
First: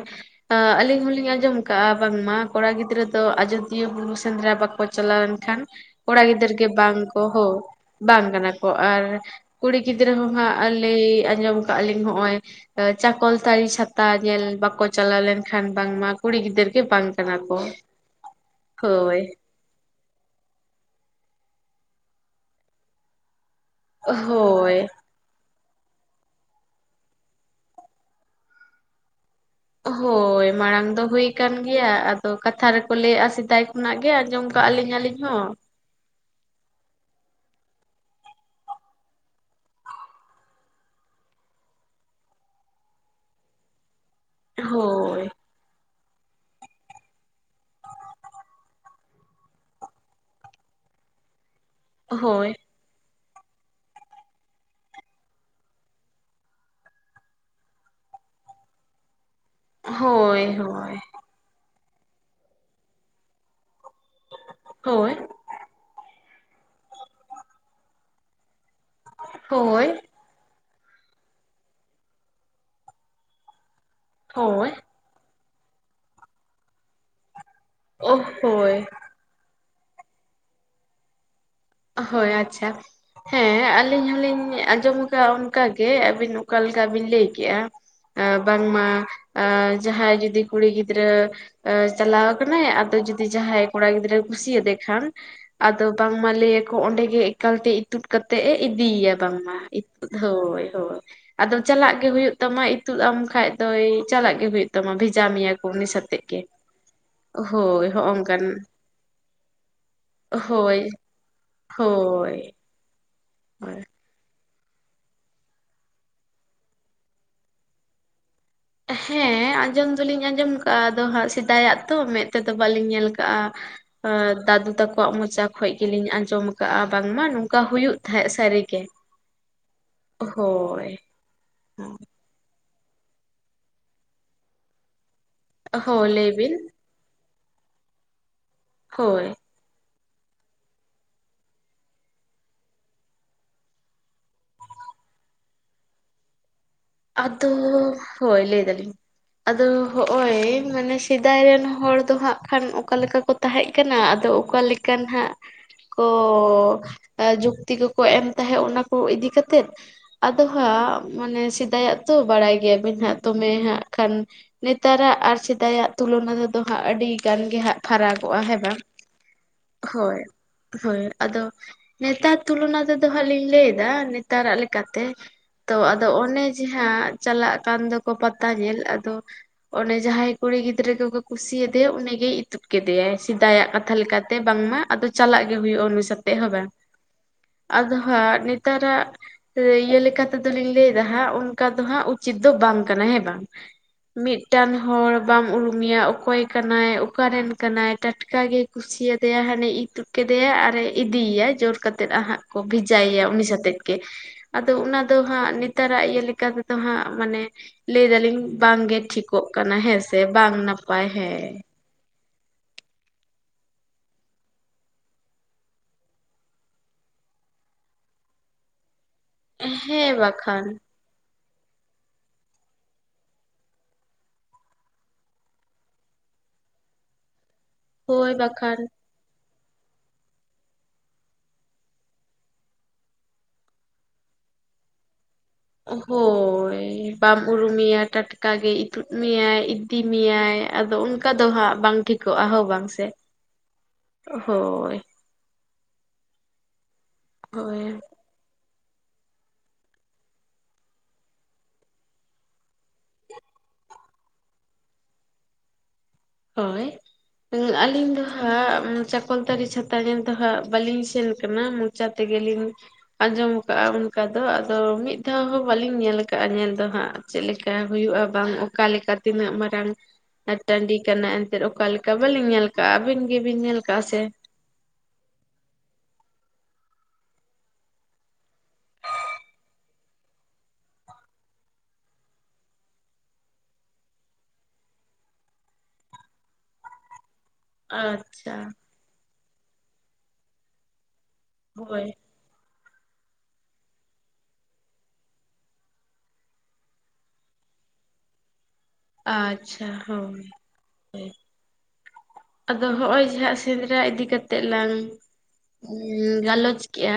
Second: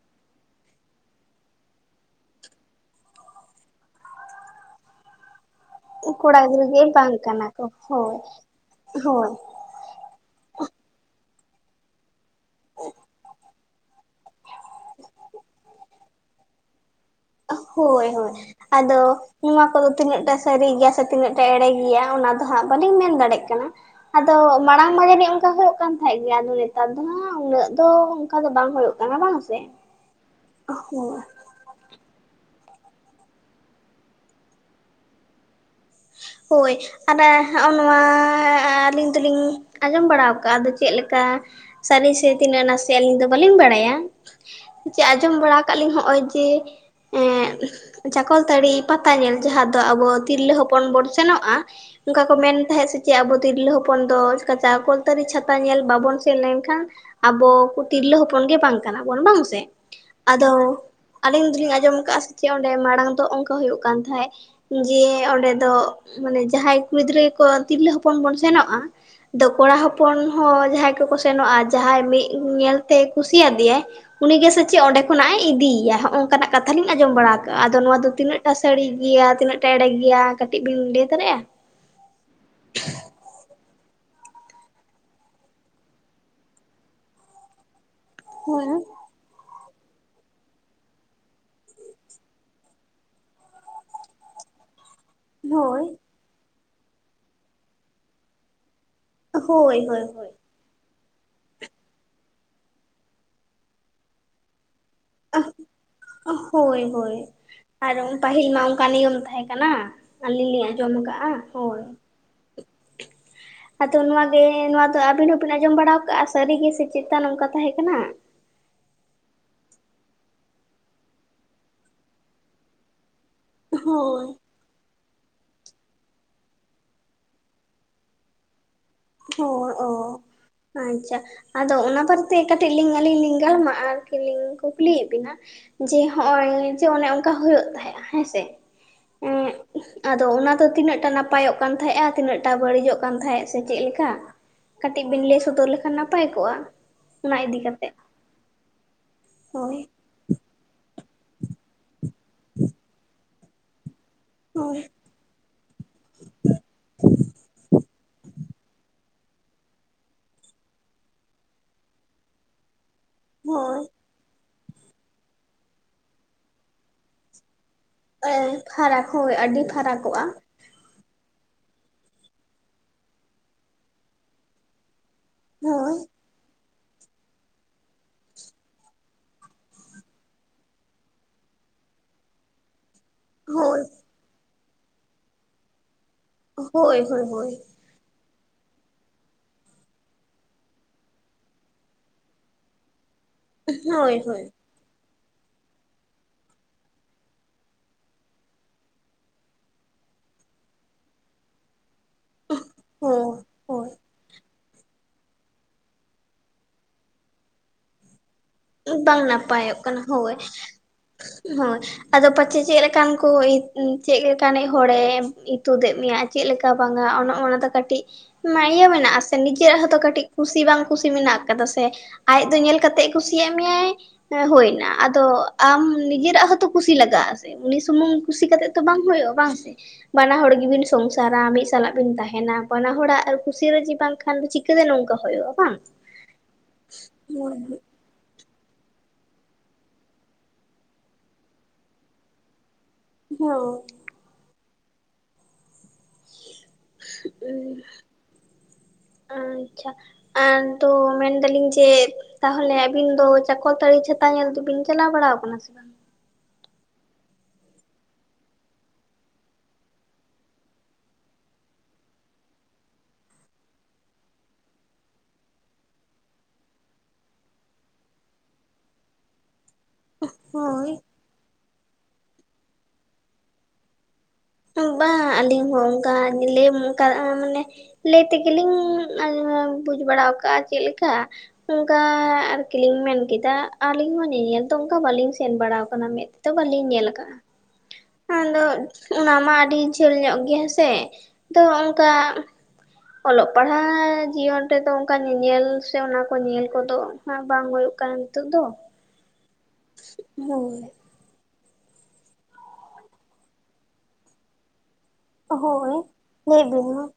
ᱟᱞᱤᱧ ᱦᱚᱞᱤᱧ ᱟᱸᱡᱚᱢ ᱠᱟᱜᱼᱟ᱾ ᱵᱟᱝᱢᱟ ᱠᱚᱲᱟ ᱜᱤᱫᱽᱨᱟᱹ ᱫᱚ ᱟᱡᱚᱫᱤᱭᱟᱹ ᱵᱩᱨᱩ ᱥᱮᱸᱫᱽᱨᱟ ᱵᱟᱠᱚ ᱪᱟᱞᱟᱣ ᱞᱮᱱᱠᱷᱟᱱ ᱠᱚᱲᱟ ᱜᱤᱫᱟᱹᱨ ᱜᱮ ᱵᱟᱝ ᱠᱚ ᱦᱳ ᱵᱟᱝ ᱠᱟᱱᱟ ᱠᱚ ᱟᱨ ᱦᱳᱭ ᱠᱩᱲᱤ ᱜᱤᱫᱽᱨᱟᱹ ᱦᱚᱸ ᱦᱟᱸᱜ ᱞᱟᱹᱭ ᱟᱸᱡᱚᱢ ᱠᱟᱜ-ᱟ ᱞᱤᱧ ᱦᱚᱜᱼᱚᱭ ᱪᱟᱠᱚᱞᱛᱟᱲᱤ ᱪᱷᱟᱛᱟ ᱧᱮᱞ ᱵᱟᱠᱚ ᱪᱟᱞᱟᱣ ᱞᱮᱱ ᱠᱷᱟᱱ ᱵᱟᱝ ᱢᱟ ᱠᱩᱲᱤ ᱜᱤᱫᱟᱹᱨ ᱜᱮ ᱵᱟᱝ ᱠᱟᱱᱟ ᱠᱚ ᱦᱳᱭ ᱦᱳᱭ, ᱟᱫᱚ ᱦᱳᱭ ᱱᱚᱣᱟ ᱠᱚ ᱫᱚ ᱛᱤᱱᱟᱹᱜ ᱴᱟ ᱥᱟᱨᱤ ᱜᱮᱭᱟ ᱥᱮ ᱛᱤᱱᱟᱹᱜ ᱴᱟ ᱮᱲᱮ ᱜᱮᱭᱟ ᱚᱱᱟ ᱫᱚ ᱦᱟᱸᱜ ᱵᱟᱹᱞᱤᱧ ᱢᱮᱱ ᱫᱟᱲᱮᱜ ᱠᱟᱱᱟ ᱟᱫᱚ ᱦᱳᱭ ᱢᱟᱲᱟᱝ ᱢᱟ ᱡᱟᱱᱤᱡ ᱚᱱᱠᱟ ᱦᱳᱭᱳᱜ ᱠᱟᱱ ᱠᱷᱟᱡ ᱜᱮ ᱟᱫᱚ ᱱᱮᱛᱟᱨ ᱫᱚ ᱦᱟᱸᱜ ᱩᱱᱟᱹᱜ ᱫᱚ ᱚᱱᱠᱟ ᱫᱚ ᱵᱟᱝ ᱦᱳᱭᱳᱜ ᱠᱟᱱᱟ, ᱵᱟᱝ ᱥᱮ? ᱦᱳᱭ ᱢᱟᱲᱟᱝ ᱫᱚ ᱦᱩᱭ ᱠᱟᱱ ᱜᱮᱭᱟ ᱟᱫᱚ ᱠᱟᱛᱷᱟ ᱨᱮ ᱠᱚ ᱞᱟᱹᱭᱟᱜᱼᱟ ᱥᱮᱫᱟᱭ ᱠᱷᱚᱱᱟᱜ ᱜᱮ ᱟᱸᱡᱚᱢ ᱠᱟᱜ-ᱟ ᱞᱤᱧ ᱟᱹᱞᱤᱧ ᱦᱚᱸ᱾ ᱦᱳᱭ, ᱟᱫᱟ ᱦᱚᱸᱜᱼᱚ ᱱᱚᱣᱟ ᱟᱹᱞᱤᱧ ᱫᱩᱞᱤᱧ ᱟᱸᱡᱚᱢ ᱵᱟᱲᱟᱣ ᱠᱟᱜ-ᱟ ᱟᱫᱚ ᱪᱮᱫ ᱞᱮᱠᱟ ᱥᱟᱨᱤ ᱥᱮ ᱛᱤᱱᱟᱹᱜ ᱱᱟᱥᱮ ᱟᱹᱞᱤᱧ ᱫᱚ ᱵᱟᱹᱞᱤᱧ ᱵᱟᱲᱟᱭᱟ? ᱡᱮ ᱦᱳᱭ ᱟᱸᱡᱚᱢ ᱵᱟᱲᱟ ᱠᱟᱜ-ᱟ ᱞᱤᱧ ᱦᱚᱸᱜᱼᱚᱭ ᱡᱮ ᱮᱸᱻ ᱪᱟᱠᱚᱞᱛᱟᱲᱤ ᱯᱟᱛᱟ ᱧᱮᱞ ᱡᱟᱦᱟᱸ ᱫᱚ ᱟᱵᱚ ᱛᱤᱨᱞᱟᱹ ᱦᱚᱯ ᱯᱚᱱ ᱵᱚᱱ ᱥᱮᱱᱚᱜᱼᱟ, ᱚᱱᱠᱟ ᱠᱚ ᱢᱮᱱ ᱛᱟᱦᱮᱸᱫ ᱥᱮ ᱪᱮᱫ ᱟᱵᱚ ᱛᱤᱨᱞᱟᱹ ᱦᱚᱯᱚᱱ ᱫᱚ ᱪᱮᱠᱟ ᱪᱟᱠᱚᱞᱛᱟᱲᱤ ᱪᱷᱟᱛᱟ ᱧᱮᱞ ᱵᱟᱵᱚᱱ ᱥᱮᱱ ᱞᱮᱱ ᱠᱷᱟᱱ ᱟᱵᱚ ᱠᱚ ᱛᱤᱨᱞᱟᱹ ᱦᱚᱯᱚᱱ ᱜᱮ ᱵᱟᱝ ᱠᱟᱱᱟ ᱵᱚᱱ ᱵᱟᱝ ᱥᱮ? ᱦᱳᱭ ᱦᱳᱭ, ᱟᱞᱤᱧ ᱫᱩᱞᱤᱧ ᱟᱸᱡᱚᱢ ᱠᱟᱜᱼᱟ ᱥᱮ ᱪᱮᱫ ᱚᱸᱰᱮ ᱢᱟᱲᱟᱝ ᱫᱚ ᱚᱱᱠᱟ ᱦᱳᱭᱳᱜ ᱠᱟᱱ ᱛᱟᱦᱮᱸᱫ ᱡᱮ ᱚᱸᱰᱮ ᱫᱚ ᱢᱟᱱᱮ ᱡᱟᱦᱟᱸᱭ ᱠᱩᱲᱤ ᱜᱤᱫᱽᱨᱟᱹ ᱠᱚ ᱛᱤᱨᱞᱟᱹ ᱦᱚᱯᱚᱱ ᱵᱚᱱ ᱥᱮᱱᱚᱜᱼᱟ, ᱫᱚ ᱠᱚᱲᱟ ᱦᱚᱯᱚᱱ ᱦᱚᱸ ᱡᱟᱦᱟᱸᱭ ᱠᱚ ᱠᱚ ᱥᱮᱱᱚᱜᱼᱟ ᱡᱟᱦᱟᱸᱭ ᱢᱤᱫ ᱧᱮᱞᱛᱮ ᱠᱩᱥᱤᱭᱟᱫᱮᱭᱟᱭ ᱩᱱᱤ ᱜᱮ ᱥᱮᱪ ᱪᱮᱫ ᱚᱸᱰᱮ ᱠᱷᱚᱱᱟᱜᱼ ᱮ ᱤᱫᱤᱭᱟ ᱦᱚᱜᱼᱚᱝᱠᱟᱱᱟᱜ ᱠᱟᱛᱷᱟ ᱞᱤᱧ ᱟᱸᱡᱚᱢ ᱵᱟᱲᱟ ᱠᱟ ᱟᱫᱚ ᱱᱚᱣᱟ ᱫᱚ ᱛᱤᱱᱟᱹᱜ ᱴᱟ ᱥᱟᱲᱤ ᱜᱮᱭᱟ ᱛᱤᱱᱟᱹᱜ ᱴᱟ ᱮᱲᱮ ᱜᱮᱭᱟ ᱠᱟᱹᱴᱤᱡ ᱵᱤᱱ ᱞᱟᱹᱭ ᱫᱟᱲᱮᱜᱼᱟ? ᱦᱳᱭ, ᱟᱪᱪᱷᱟ, ᱦᱮᱸ ᱟᱹᱞᱤᱧ ᱦᱚᱸᱞᱤᱧ ᱟᱸᱡᱚᱢ ᱠᱟᱜᱼᱟ ᱚᱱᱠᱟ ᱜᱮ ᱟᱹᱵᱤᱱ ᱚᱠᱟ ᱞᱮᱠᱟ ᱵᱤᱱ ᱞᱟᱹᱭ ᱠᱮᱜᱼᱟ᱾ ᱵᱟᱝ ᱦᱮᱸ ᱢᱟ ᱡᱟᱦᱟᱸᱭ ᱡᱩᱫᱤ ᱠᱩᱲᱤ ᱜᱤᱫᱽᱨᱟᱹ, ᱪᱟᱞᱟᱣ ᱠᱟᱱᱟᱭ ᱟᱫᱚ ᱡᱩᱫᱤ ᱡᱟᱦᱟᱸᱭ ᱠᱚᱲᱟ ᱜᱤᱫᱽᱨᱟᱹ ᱠᱩᱥᱤᱭᱟᱫᱮ ᱠᱷᱟᱱ ᱟᱫᱚ ᱦᱳᱭ ᱵᱟᱝ ᱢᱟ ᱞᱟᱹᱭ ᱟᱠᱚ ᱚᱸᱰᱮ ᱜᱮ ᱮᱠᱟᱞ ᱛᱮ ᱤᱛᱩᱫ ᱠᱟᱛᱮᱜ ᱮ ᱤᱫᱤᱭᱟ᱾ ᱵᱟᱝ ᱢᱟ, ᱦᱳᱭ ᱦᱳᱭ ᱟᱫᱚ ᱪᱟᱞᱟᱜ ᱜᱮ ᱦᱳᱭᱳᱜ ᱛᱟᱢᱟ ᱤᱛᱩᱫ ᱟᱢ ᱠᱷᱟᱡ ᱫᱚᱭ ᱪᱟᱞᱟᱜ ᱜᱮ ᱦᱳᱭᱳᱜ ᱛᱟᱢᱟ ᱵᱷᱮ ᱦᱳᱭ ᱦᱳᱭ ᱦᱳᱭ ᱟᱨ ᱦᱚᱜᱼᱚᱝᱠᱟᱱ ᱯᱟᱹᱦᱤᱞ ᱢᱟ ᱚᱝᱠᱟ ᱱᱤᱭᱚᱢ ᱛᱟᱦᱮᱸ ᱠᱟᱱᱟ᱾ ᱟᱹᱞᱤᱧ ᱞᱤᱧ ᱦᱳᱭ ᱟᱸᱡᱚᱢ ᱠᱟᱜᱼᱟ᱾ ᱦᱳᱭ, ᱦᱳᱭ ᱟᱫᱚ ᱱᱚᱣᱟ ᱮᱸᱻ ᱱᱚᱣᱟ ᱫᱚ ᱟᱹᱵᱤᱱ ᱦᱚᱸᱵᱤᱱ ᱟᱸᱡᱚᱢ ᱵᱟᱲᱟᱣ ᱠᱟᱜᱼᱟ ᱥᱟᱨᱤ ᱜᱮ ᱥᱮ ᱪᱮᱛᱟ ᱱᱚᱝ ᱠᱟ ᱛᱟᱦᱮᱸ ᱠᱟᱱᱟ? ᱦᱮᱸ ᱟᱸᱡᱚᱢ ᱫᱚᱞᱤᱧ ᱟᱸᱡᱚᱢ ᱠᱟᱜ-ᱟ, ᱟᱫᱚ ᱦᱟᱸᱜ ᱥᱮᱫᱟᱭᱟᱜ ᱛᱚ ᱢᱮᱫ ᱛᱮ ᱫᱚ ᱵᱟᱞᱤᱧ ᱧᱮᱞ ᱠᱟᱜᱼᱟ᱾ ᱦᱳᱭ ᱫᱟᱫᱩ ᱛᱟᱠᱚ, ᱠᱚᱣᱟᱜ ᱢᱚᱪᱟ ᱠᱷᱚᱡ ᱜᱤᱞᱤᱧ ᱟᱸᱡᱚᱢ ᱠᱟᱜᱼᱟ ᱵᱟᱝ ᱢᱟ ᱱᱚᱝᱠᱟ ᱦᱩᱭᱩᱜ ᱛᱟᱦᱮᱸᱜ ᱥᱟᱨᱤ ᱜᱮ, ᱚ ᱟᱪᱪᱷᱟ, ᱟᱫᱚ ᱚᱱᱟ ᱵᱟᱨ ᱛᱮ ᱠᱟᱹᱴᱤᱡ ᱞᱤᱧ ᱟᱹᱞᱤᱧ ᱞᱤᱧ ᱜᱟᱞᱢᱟᱜ-ᱟ ᱟᱨᱠᱤ ᱞᱤᱧ ᱠᱩᱠᱞᱤᱭᱮᱫ ᱵᱤᱱᱟ ᱡᱮ ᱦᱳᱭ ᱞᱟᱹᱭ ᱵᱤᱱ ᱱᱚᱜᱼᱚᱭ ᱚᱱᱮ ᱚᱱᱠᱟ ᱦᱳᱭᱳᱜ ᱛᱟᱦᱮᱸᱜᱼᱟ ᱦᱮᱸ ᱥᱮ? ᱦᱳᱭ, ᱟᱫᱚ ᱚᱱᱟ ᱫᱚ ᱛᱤᱱᱟᱹᱜ ᱴᱟ ᱱᱟᱯᱟᱭᱚᱜ ᱠᱟᱱ ᱛᱟᱦᱮᱸᱜ-ᱟ, ᱛᱤᱱᱟᱹᱜ ᱴᱟ ᱵᱟᱹᱲᱤᱡᱚᱜ ᱠᱟᱱ ᱛᱟᱦᱮᱸᱜ? ᱥᱮ ᱪᱮᱫ ᱞᱮᱠᱟ, ᱠᱟᱹᱴᱤᱡ ᱵᱤᱱ ᱞᱟᱹᱭ ᱥᱚᱫᱚᱨ ᱞᱮᱠᱷᱟᱱ ᱱᱟᱯᱟᱭ ᱠᱚᱜᱼᱟ? ᱚᱱᱟ ᱤᱫᱤ ᱠᱟᱛᱮᱜ ᱟᱫᱚᱻ, ᱦᱳᱭ ᱞᱟᱹᱭ ᱫᱟᱞᱤᱧ ᱟᱫᱚ ᱦᱳᱭ ᱦᱚᱜ-ᱚᱭ ᱢᱟᱱᱮ ᱥᱮᱫᱟᱭ ᱨᱮᱱ ᱦᱚᱲ ᱫᱚ ᱦᱟᱸᱜ ᱠᱷᱟᱱ ᱚᱠᱟ ᱞᱮᱠᱟ ᱠᱚ ᱛᱟᱦᱮᱸᱜ ᱠᱟᱱᱟ ᱟᱫᱚ ᱦᱳᱭ ᱞᱮᱠᱟᱱ ᱦᱟᱸᱜ ᱠᱚᱻ ᱡᱩᱠᱛᱤ ᱠᱚ ᱠᱚ ᱮᱢ ᱛᱟᱦᱮᱸᱫ ᱚᱱᱟᱠᱚ ᱤᱫᱤ ᱠᱟᱛᱮᱫ, ᱟᱫᱚ ᱦᱟᱸᱜ ᱢᱟᱱᱮ ᱥᱮᱫᱟᱭᱟᱜ ᱛᱚ, ᱵᱟᱲᱟᱭ ᱜᱮᱭᱟᱵᱮᱱ ᱦᱟᱸᱜ ᱫᱚᱢᱮ ᱦᱳᱭ ᱦᱟᱸᱜ ᱠᱷᱟᱱ ᱱᱮᱛᱟᱨᱟᱜ ᱟᱨ ᱥᱮᱫᱟᱭᱟᱜ ᱛᱩᱞᱚᱱᱟ ᱨᱮᱫᱚ ᱦᱟᱸᱜ ᱟᱰᱤ ᱜᱟᱱ ᱜᱮ ᱦᱟᱸᱜ ᱯᱷᱟᱨᱟᱜᱚᱜᱼᱟ ᱦᱮᱸ ᱵᱟᱝ? ᱯᱷᱟᱨᱟᱠ ᱦᱳᱭ ᱟᱹᱰᱤ ᱦᱳᱭ ᱯᱷᱟᱨᱟᱠᱚᱜᱼᱟ ᱾ ᱦᱳᱭ, ᱟᱫᱚ ᱱᱮᱛᱟᱨ ᱛᱩᱞᱚᱱᱟ ᱛᱮᱫᱚ ᱦᱟᱸᱜ ᱞᱤᱧ ᱞᱟᱹᱭ ᱮᱫᱟ, ᱱᱮᱛᱟᱨᱟᱜ ᱞᱮᱠ ᱠᱟᱛᱮ ᱛᱚ ᱦᱳᱭ ᱟᱫᱚ ᱚᱱᱮ ᱡᱮᱦᱟᱸ ᱪᱟᱞᱟᱜ ᱠᱟᱱ ᱫᱚᱠᱚ ᱯᱟᱛᱟ ᱧᱮᱞ ᱟᱫᱚ ᱚᱱᱰᱮ ᱡᱟᱦᱟᱸᱭ ᱠᱩᱲᱤ ᱜᱤᱫᱽᱨᱟᱹ ᱜᱮᱠᱚ ᱠᱩᱥᱤᱭᱟ ᱫᱮᱭᱟ ᱩᱱᱤ ᱜᱮᱭ ᱤᱫ ᱛᱩᱫ ᱠᱮᱫᱮᱭᱟᱭ ᱥᱮᱫᱟᱭᱟᱜ ᱦᱳᱭ ᱠᱟᱛᱷᱟ ᱞᱮᱠᱟᱛᱮ, ᱵᱟᱝᱢᱟ ᱟᱫᱚ ᱪᱟᱞᱟᱜ ᱜᱮ ᱦᱩᱭᱩᱜᱼᱟ ᱩᱱᱤ ᱥᱟᱛᱮ ᱾ ᱦᱮ ᱵᱟᱝ, ᱦᱳᱭ ᱦᱳᱭ ᱦᱳᱭ ᱟᱫᱚ ᱦᱟᱜ ᱱᱤᱛ ᱱᱮᱛᱟᱨᱟᱜ ᱤᱭᱟᱹ ᱞᱮᱠᱟ ᱛᱮ ᱫᱚᱞᱤᱧ ᱞᱟᱹᱭ ᱮᱫᱟ ᱦᱟᱸᱜ, ᱚᱱᱠᱟ ᱫᱚ ᱦᱟᱸᱜ ᱩᱪᱤᱛ ᱫᱚ ᱵᱟᱝ ᱠᱟᱱᱟ ᱦᱮᱸ ᱵᱟᱝ? ᱦᱳᱭ ᱦᱳᱭ ᱢᱤᱫᱴᱟᱝ ᱦᱚᱲ ᱵᱟᱢ ᱩᱨᱩᱢᱮᱭᱟ ᱚᱠᱚᱭ ᱠᱟᱱᱟᱭ, ᱚᱠᱟᱨᱮᱱ ᱠᱟᱱᱟᱭ, ᱴᱟᱴᱠᱟ ᱜᱮᱭ ᱠᱩᱥᱤᱭᱟᱫᱮᱭᱟ ᱦᱟᱱᱮ ᱤᱛᱩᱫ ᱠᱮᱫᱮᱭᱟᱭ ᱟᱨᱮ ᱤᱫᱤᱭᱟᱭ ᱡᱳᱨ ᱠᱟᱛ ᱛᱮᱫ ᱦᱟᱸᱜ ᱠᱚ ᱦᱳᱭ ᱵᱷᱮᱡᱟᱭᱮᱭᱟ ᱩᱱᱤ ᱥᱟᱛᱮᱫ ᱦᱳᱭ ᱜᱮ, ᱟᱫᱚ ᱚᱱᱟ ᱫᱚ ᱦᱟᱸᱜ ᱱᱮᱛᱟᱨᱟᱜ ᱤᱭᱟᱹ ᱞᱮᱠᱟ ᱞᱮᱠᱟ ᱛᱮᱫᱚ ᱦᱟᱸᱜ, ᱢᱟᱱᱮ ᱞᱟᱹᱭ ᱫᱟᱞᱤᱧ ᱵᱟᱝ ᱜᱮ ᱴᱷᱤᱠᱚᱜ ᱠᱟᱱᱟ ᱦᱮᱸ ᱥᱮ, ᱵᱟᱝ ᱱᱟᱯᱟᱭ ᱦᱮᱸ ᱾ ᱦᱳᱭ ᱟᱫᱚ ᱯᱟᱪᱮ ᱪᱮᱫ ᱞᱮᱠᱟᱱ ᱠᱚ ᱪᱮᱫ ᱞᱮᱠᱟᱱᱤᱡ ᱦᱚᱲᱮ ᱤᱛᱩᱫ ᱮ ᱢᱮᱭᱟ ᱪᱮᱫ ᱞᱮᱠᱟ ᱵᱟᱝᱟ, ᱚᱱᱮ ᱚᱱᱟ ᱫᱚ ᱠᱟᱹᱴᱤᱡ ᱤᱭᱟᱹ ᱢᱮᱱᱟᱜᱼᱟᱥᱮ ᱱᱤᱡᱮᱨᱟᱜ ᱦᱚᱸᱛᱚ ᱦᱮᱸ ᱠᱟᱹᱴᱤᱡ ᱠᱩᱥᱤ ᱵᱟᱠᱷᱟᱱ ᱵᱟᱝ ᱠᱩᱥᱤ ᱢᱮᱱᱟᱜ ᱟᱠᱟᱫᱟ ᱥᱮ, ᱟᱡ ᱫᱚ ᱧᱮᱞ ᱠᱟᱛᱮᱜ ᱠᱩᱥᱤᱭᱟᱜ ᱢᱮᱭᱟᱭ ᱦᱳᱭ ᱮᱱᱟ, ᱟᱫᱚ ᱟᱢ ᱱᱤᱡᱮᱨᱟᱜ ᱦᱚᱸᱛᱚ ᱠᱩᱥᱤ ᱞᱟᱜᱟᱜ-ᱟ ᱾ ᱩᱱᱤ ᱥᱩᱢᱩᱝ ᱦᱳᱭ ᱠᱩᱥᱤ ᱠᱟᱛᱮᱜ ᱵᱟᱠᱷᱟᱱ ᱛᱚ ᱵᱟᱝ ᱦᱩᱭᱩᱜᱼᱟ ᱵᱟᱝ ᱥᱮ? ᱵᱟᱱᱟ ᱦᱚᱲ ᱜᱮᱵᱤᱱ ᱥᱚᱝᱥᱟᱨᱟ, ᱢᱤᱫ ᱥᱟᱞᱟᱜ ᱵᱤᱱ ᱛᱟᱦᱮᱱᱟ, ᱵᱟᱱᱟ ᱦᱚᱲᱟᱜ ᱟᱨ ᱠᱩᱥᱤ ᱨᱟᱡᱤ ᱵᱟᱝᱠᱷᱟᱱ ᱫᱚ ᱪᱤᱠᱟᱹᱛᱮ ᱱᱚᱝᱠᱟ ᱦᱩᱭᱩᱜᱼᱟ᱾ ᱵᱟᱝ ᱦᱳᱭ ᱵᱟᱢ ᱦᱳᱭ ᱩᱨᱩᱢᱤᱭᱟ ᱴᱟᱴ ᱠᱟᱜᱮ ᱤᱛᱩᱫ ᱢᱮᱭᱟᱭ ᱤᱫᱤ ᱢᱮᱭᱟᱭ, ᱟᱫᱚ ᱚᱱᱠᱟ ᱫᱚ ᱦᱟᱸᱜ ᱵᱟᱝ ᱴᱷᱤᱠᱚᱜᱼᱟ ᱦᱚᱸ ᱵᱟᱝ ᱥᱮ? ᱦ ᱦᱳᱭ ᱾ ᱦᱳᱭ ᱾ ᱟᱪᱷᱟ, ᱟᱱ ᱛᱚ ᱢᱮᱱᱫᱟᱞᱤᱧ ᱡᱮ ᱛᱟᱦᱚᱞᱮ ᱟᱵᱤᱱ ᱫᱚ ᱪᱟᱠᱚᱞ ᱛᱟᱹᱲᱤ ᱪᱷᱟᱛᱟ ᱧᱮᱞ ᱫᱚᱵᱤᱱ ᱪᱟᱞᱟᱣ ᱵᱟᱲᱟ ᱟᱠᱟᱱᱟ ᱥᱮ ᱵᱟᱝ? ᱦᱳᱭ ᱾ ᱟᱞᱤᱧ ᱫᱚ ᱦᱟᱸᱜ ᱪᱟᱠᱚᱞᱛᱟᱹᱨᱤ ᱪᱷᱟᱛᱟ ᱧᱮᱞ ᱫᱚ ᱦᱟᱸᱜ ᱵᱟᱹᱞᱤᱧ ᱥᱮᱱ ᱟᱠᱟᱱᱟ᱾ ᱡᱟᱛᱮ ᱜᱮᱞᱤᱧ ᱟᱸᱡᱚᱢ ᱟᱠᱟᱫᱼᱟ ᱚᱱᱠᱟ ᱫᱚ, ᱟᱫᱚ ᱢᱤᱫ ᱫᱷᱟᱣ ᱦᱚᱸ ᱵᱟᱞᱤᱧ ᱧᱮᱞ ᱟᱠᱟᱫᱼᱟ ᱧᱮᱞ ᱫᱚ ᱦᱟᱸᱜ ᱾ ᱪᱮᱫ ᱞᱮᱠᱟ ᱦᱩᱭᱩᱜᱼᱟ, ᱵᱟᱝ ᱚᱠᱟ ᱞᱮᱠᱟ ᱛᱤᱱᱟᱹᱜ ᱢᱟᱨᱟᱝ ᱾ ᱟᱨ ᱦᱳᱭ ᱴᱟᱺᱰᱤ ᱠᱟᱱᱟ ᱮᱱᱛᱮᱫ ᱚᱠᱟᱞᱮᱠᱟ, ᱵᱟᱹᱞᱤᱧ ᱧᱮᱞ ᱠᱟᱜᱼᱟ ᱟᱹᱵᱤᱱ ᱜᱮᱵᱤᱱ ᱧᱮᱞ ᱠᱟᱜᱼᱟ ᱥᱮ? ᱵᱟᱝ ᱟᱹᱞᱤᱧ ᱦᱚᱸ ᱚᱱᱠᱟ ᱞᱮ ᱚᱱᱠᱟ ᱢᱟᱱᱮ ᱞᱟᱹᱭ ᱛᱮᱜᱮᱞᱤᱧ ᱟ ᱵᱩᱡᱽ ᱵᱟᱲᱟ ᱟᱠᱟᱜᱼᱟ ᱪᱮᱞᱮᱠᱟ ᱾ ᱚᱱᱠᱟ ᱟᱨᱠᱤᱞᱤᱧ ᱢᱮᱱ ᱠᱮᱫᱟ, ᱟᱞᱤᱧ ᱦᱚᱸ ᱧᱮᱧᱮᱞ ᱫᱚ ᱚᱱᱠᱟ ᱵᱟᱹᱞᱤᱧ ᱥᱮᱱ ᱵᱟᱲᱟᱣ ᱟᱠᱟᱱᱟ ᱢᱮᱫ ᱛᱚ ᱵᱟᱹᱞᱤᱧ ᱧᱮᱞ ᱟᱠᱟᱜᱼᱟ, ᱟᱪᱪᱷᱟ ᱟᱫᱚ ᱚᱱᱟ ᱢᱟ ᱟᱹᱰᱤ ᱡᱷᱟᱹᱞ ᱧᱚᱜ ᱜᱮ ᱦᱮᱸᱥᱮ ᱾ ᱛᱚ ᱦᱳᱭ ᱚᱱᱠᱟ [unintelligible] ᱚᱞᱚᱜ ᱯᱟᱲᱦᱟᱜ ᱡᱤᱭᱚᱱ ᱨᱮᱫᱚ ᱚᱱᱠᱟ ᱧᱮᱧᱮᱞ ᱥᱮ ᱚᱱᱟ ᱠᱚ ᱧᱮᱞ ᱠᱚᱫᱚ ᱟ ᱵᱟᱝ ᱦᱩᱭᱩᱜ ᱠᱟᱱᱟ ᱱᱤᱛᱳ ᱫᱚ᱾ ᱟᱪᱷᱟ, ᱦᱳᱭ ᱾ ᱟᱫᱚ ᱦᱚᱜ ᱚᱭ ᱡᱟᱦᱟ ᱥᱮᱸᱫᱽᱨᱟ ᱤᱫᱤ ᱠᱟᱛᱮᱜ ᱞᱟᱝ ᱦᱳᱭ ᱦᱩᱸ ᱞᱟᱹᱭ ᱜᱟᱞᱚᱪ ᱵᱤᱱ ᱢᱟ ᱠᱮᱜᱼᱟ,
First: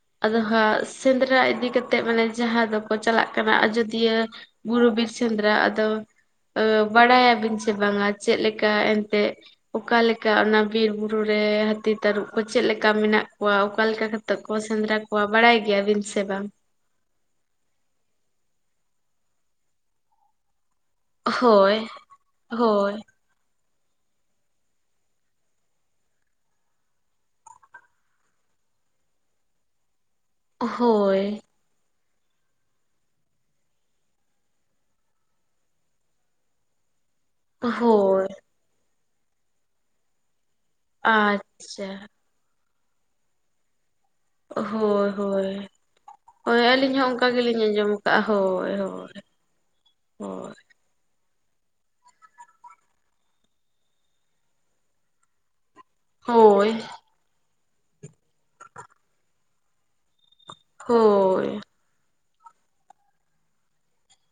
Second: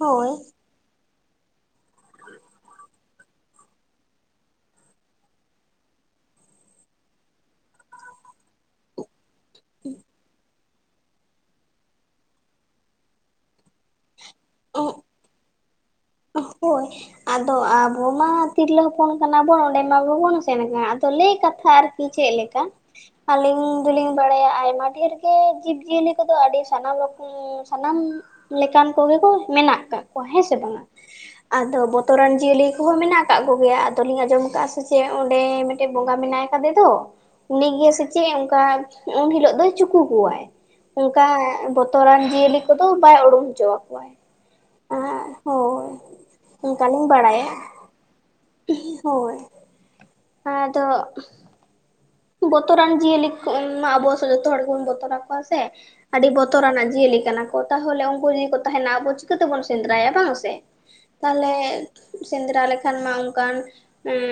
ᱦᱳᱭ ᱟᱫᱚ ᱦᱟᱸᱜ ᱥᱮᱸᱫᱽᱨᱟ ᱤᱫᱤ ᱠᱟᱛᱮᱫ ᱢᱟᱱᱮ ᱡᱟᱦᱟᱸ ᱫᱚᱠᱚ ᱪᱟᱞᱟᱜ ᱠᱟᱱᱟ ᱟᱡᱳᱫᱤᱭᱟᱹ, ᱵᱩᱨᱩ ᱵᱤᱨ ᱥᱮᱫᱽᱨᱟ ᱟᱫᱚ ᱵᱟᱲᱟᱭᱟᱵᱤᱱ ᱥᱮ ᱵᱟᱝᱟ ᱪᱮᱫ ᱞᱮᱠᱟ ᱮᱱᱛᱮᱜ ᱚᱠᱟ ᱞᱮᱠᱟ ᱚᱱᱟ ᱵᱤᱨ ᱵᱩᱨᱩ ᱨᱮ ᱦᱟᱹᱛᱤ ᱛᱟᱹᱨᱩᱵ ᱠᱚ ᱪᱮᱫ ᱞᱮᱠᱟ ᱢᱮᱱᱟᱜ ᱠᱚᱣᱟ ᱚᱠᱟ ᱞᱮᱠᱟ ᱠᱟ ᱛᱮ ᱠᱚ ᱥᱮᱸᱫᱽᱨᱟ ᱠᱚᱣᱟ ᱵᱟᱲᱟᱭ ᱜᱮᱭᱟ ᱵᱤᱱ ᱥᱮ ᱵᱟᱝ? ᱦᱳᱭ, ᱟᱫᱚ ᱟᱵᱚ ᱢᱟ ᱛᱤᱨᱞᱟᱹ ᱦᱚᱯᱚᱱ ᱠᱟᱱᱟᱵᱚᱱ ᱚᱸᱰᱮ ᱢᱟ ᱵᱟᱵᱚᱱ ᱥᱮᱱ ᱟᱠᱟᱱᱟ, ᱟ ᱫᱚ ᱞᱟᱹᱭ ᱠᱟᱛᱷᱟ ᱦᱳᱭ ᱟᱨᱠᱤ ᱪᱮᱫ ᱞᱮᱠᱟ, ᱦᱳᱭ ᱟᱞᱤᱧ ᱫᱚᱞᱤᱧ ᱵᱟᱲᱟᱭᱟ ᱟᱭᱢᱟ ᱰᱷᱮᱨ ᱜᱮ ᱡᱤᱵ ᱡᱤᱭᱟᱹᱞᱤ ᱠᱚᱫᱚ ᱟᱹᱰᱤ ᱥᱟᱱᱟᱢ ᱨᱚᱠᱚᱢ ᱥᱟᱱᱟᱢ ᱞᱮᱠᱟᱱ ᱠᱚᱜᱮ ᱠᱚ ᱢᱮᱱᱟᱜ ᱠᱟᱜ ᱠᱚᱣᱟ ᱦᱮᱸ ᱥᱮ ᱵᱟᱝᱟ? ᱦᱳᱭ ᱟᱫᱚ ᱵᱚᱛᱚᱨᱟᱱ ᱡᱤᱭᱟᱹᱞᱤ ᱠᱚᱦᱚᱸ ᱢᱮᱱᱟᱜ ᱠᱟᱫ ᱠᱚᱜᱮᱭᱟ ᱟᱫᱚᱞᱤᱧ ᱟᱸᱡᱚᱢ ᱠᱟᱫᱼᱟ ᱥᱮ ᱪᱮᱫ ᱚᱸᱰᱮ ᱰᱮ ᱵᱚᱸᱜᱟ ᱢᱮᱱᱟᱭ ᱠᱟᱫᱮ ᱫᱚ᱾ ᱩᱱᱤ ᱜᱮ ᱥᱮ ᱪᱮᱫ ᱦᱳᱭ ᱚᱝᱠᱟ, ᱩᱱ ᱦᱤᱞᱳᱜ ᱫᱚᱭ ᱪᱩᱠᱩ ᱠᱚᱣᱟᱭ᱾ ᱚᱝᱠᱟ ᱟᱪᱪᱷᱟ ᱵᱚᱛᱚᱨᱟᱱ ᱡᱤᱭᱟᱹᱞᱤ ᱠᱚᱫᱚ ᱵᱟᱭ ᱩᱲᱩᱝ ᱦᱚᱪᱚ ᱟᱠᱚᱣᱟᱭ᱾ ᱦᱳᱭ ᱦᱳᱭ᱾ ᱦᱳᱭ ᱟᱹᱞᱤᱧ ᱦᱚᱸ ᱚᱱᱠᱟᱞᱤᱧ ᱚᱝᱠᱟ ᱵᱟᱲᱟᱭᱟ ᱜᱮᱞᱤᱧ ᱟᱸᱡᱚᱢ ᱠᱟᱜᱼᱟ ᱦᱳᱭ ᱦᱳᱭ ᱦᱳᱭ᱾ ᱟᱫᱚ ᱵᱚᱛᱚᱨᱟᱱ ᱡᱤᱭᱟᱹᱞᱤ ᱠᱚ ᱚᱱ ᱢᱟ ᱟᱵᱚ ᱥᱮᱫ ᱡᱚᱛᱚ ᱦᱚᱲ ᱜᱮᱵᱚᱱ ᱵᱚᱛᱚᱨ ᱟᱠᱚᱣᱟ ᱥᱮ, ᱟᱹᱰᱤ ᱵᱚᱛᱚᱨ ᱦᱳᱭ ᱟᱱᱟᱜ ᱡᱤᱭᱟᱹᱞᱤ ᱠᱟᱱᱟ ᱠᱚ ᱛᱟᱦᱚᱞᱮ ᱩᱝᱠᱩ ᱡᱤᱫᱤ ᱠᱚ ᱛᱟᱦᱮᱱᱟ ᱟᱵᱚ ᱪᱤᱠᱟᱹ ᱛᱮᱵᱚᱱ ᱥᱮᱸᱫᱽᱨᱟᱭᱟ ᱵᱟᱝ ᱥᱮ᱾ ᱛᱟᱦᱚᱞᱮ ᱥᱮᱸᱫᱽᱨᱟ ᱞᱮᱠᱷᱟᱱ ᱢᱟ ᱚᱝᱠᱟᱱ ᱮᱸᱻ